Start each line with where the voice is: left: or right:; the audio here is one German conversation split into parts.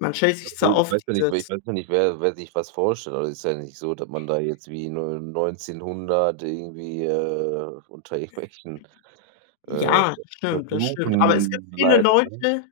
left: Man stellt
right: Ja
left: sich zwar
right: gut, ich
left: oft
right: weiß ja nicht, wer ich
left: dieses
right: weiß ja nicht, wer wer sich was vorstellt. Also, ist ja nicht so, dass man da jetzt wie in, ne, 1900 irgendwie, äh, unter irgendwelchen, äh, Ve
left: Ja, stimmt, das stimmt. Aber es gibt
right: Versuchen
left: viele
right: leidet, ne?
left: Leute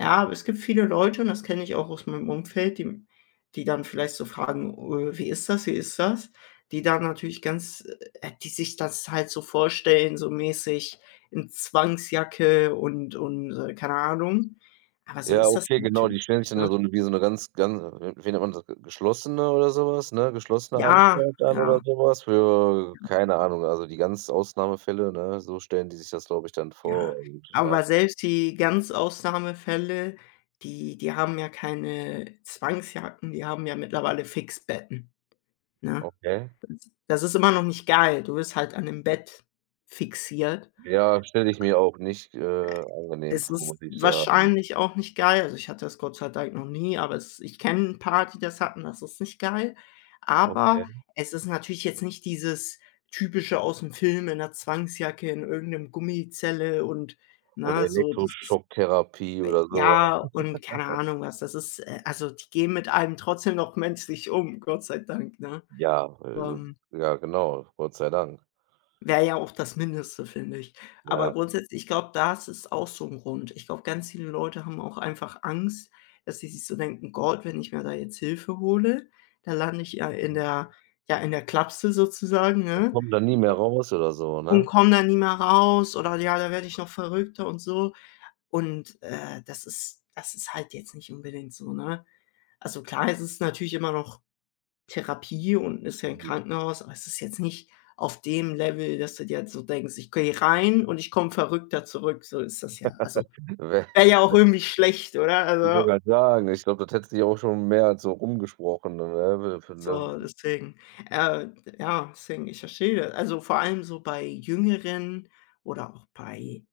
left: ja, aber es gibt viele Leute und das kenne ich auch aus meinem Umfeld, die m die dann vielleicht so fragen: „Äh, wie ist das? Wie ist das?“ Die da natürlich ganz äh, die sich das halt so vorstellen, so mäßig in Zwangsjacke und und, äh, keine Ahnung. Aber so
right: Ja,
left: ist das
right: okay, genau.
left: natürlich
right: Die stellen sich
left: nicht,
right: dann
left: ne?
right: so wie so 'ne ganz, ganz, äh wie nennt man das, ge geschlossene oder so was, ne, geschlossene
left: Ja,
right: Anstalt dann oder
left: ja.
right: so was für
left: Ja.
right: keine Ahnung, also, die ganz Ausnahmefälle, ne? So stellen die sich das, glaube ich, dann
left: Ja,
right: vor und, ja.
left: aber selbst die ganz Ausnahmefälle, die die haben ja keine Zwangsjacken, die haben ja mittlerweile Fixierbetten, ne?
right: Okay.
left: Das das ist immer noch nicht geil. Du bist halt an 'nem Bett fixiert. Äh,
right: Ja, stelle ich mir auch nicht, äh,
left: e
right: angenehm
left: es
right: vor, muss
left: ist
right: ich sagen.
left: wahrscheinlich auch nicht geil. Also, ich hatte das Gott sei Dank noch nie, aber es ich kenne 'n paar, die das hatten. Das ist nicht geil. Aber,
right: Okay.
left: es ist natürlich jetzt nicht dieses Typische aus’m Film in 'ner Zwangsjacke, in irgend ’nem Gummizelle und,
right: Und
left: ne, so dieses
right: Elektroschocktherapie
left: äh,
right: oder so
left: ja, und keine
right: was.
left: Ahnung was. Das ist, äh also, die gehen mit einem trotzdem noch menschlich um, Gott sei Dank, ne?
right: Ja, äh
left: Ähm.
right: ja, genau, Gott sei Dank.
left: Wäre ja auch das Mindeste, finde ich. Aber
right: Ja.
left: grundsätzlich, ich glaube, das ist auch so 'n Grund. Ich glaube, ganz viele Leute haben auch einfach Angst, dass sie sich so denken: „Gott, wenn ich mir da jetzt Hilfe hole, da lande ich ja in der ja, in der Klapse sozusagen,
right: Und
left: ne?
right: komme da nie mehr raus oder so,
left: U und
right: ne?
left: komme da nie mehr raus.“ Oder: „Ja, da werde ich noch verrückter.“, und so. Und, äh, das ist das ist halt jetzt nicht unbedingt so, ne? Also, klar, es ist natürlich immer noch Therapie und ist ja 'n
right: Mhm.
left: Krankenhaus, aber es ist jetzt nicht auf dem Level, dass du dir jetzt so denkst: „Ich gehe rein und ich komme verrückter zurück.“ So ist das ja. Also,
right: Wä
left: wäre ja auch
right: wä
left: irgendwie schlecht, oder?
right: Ich wollte
left: Also
right: grad sagen, ich glaube, das hätte sich auch schon mehr als so rum gesprochen, ne?
left: so,
right: [unintelligible]
left: deswegen, äh, ja deswegen, ich verstehe also, vor allem so bei Jüngeren oder auch bei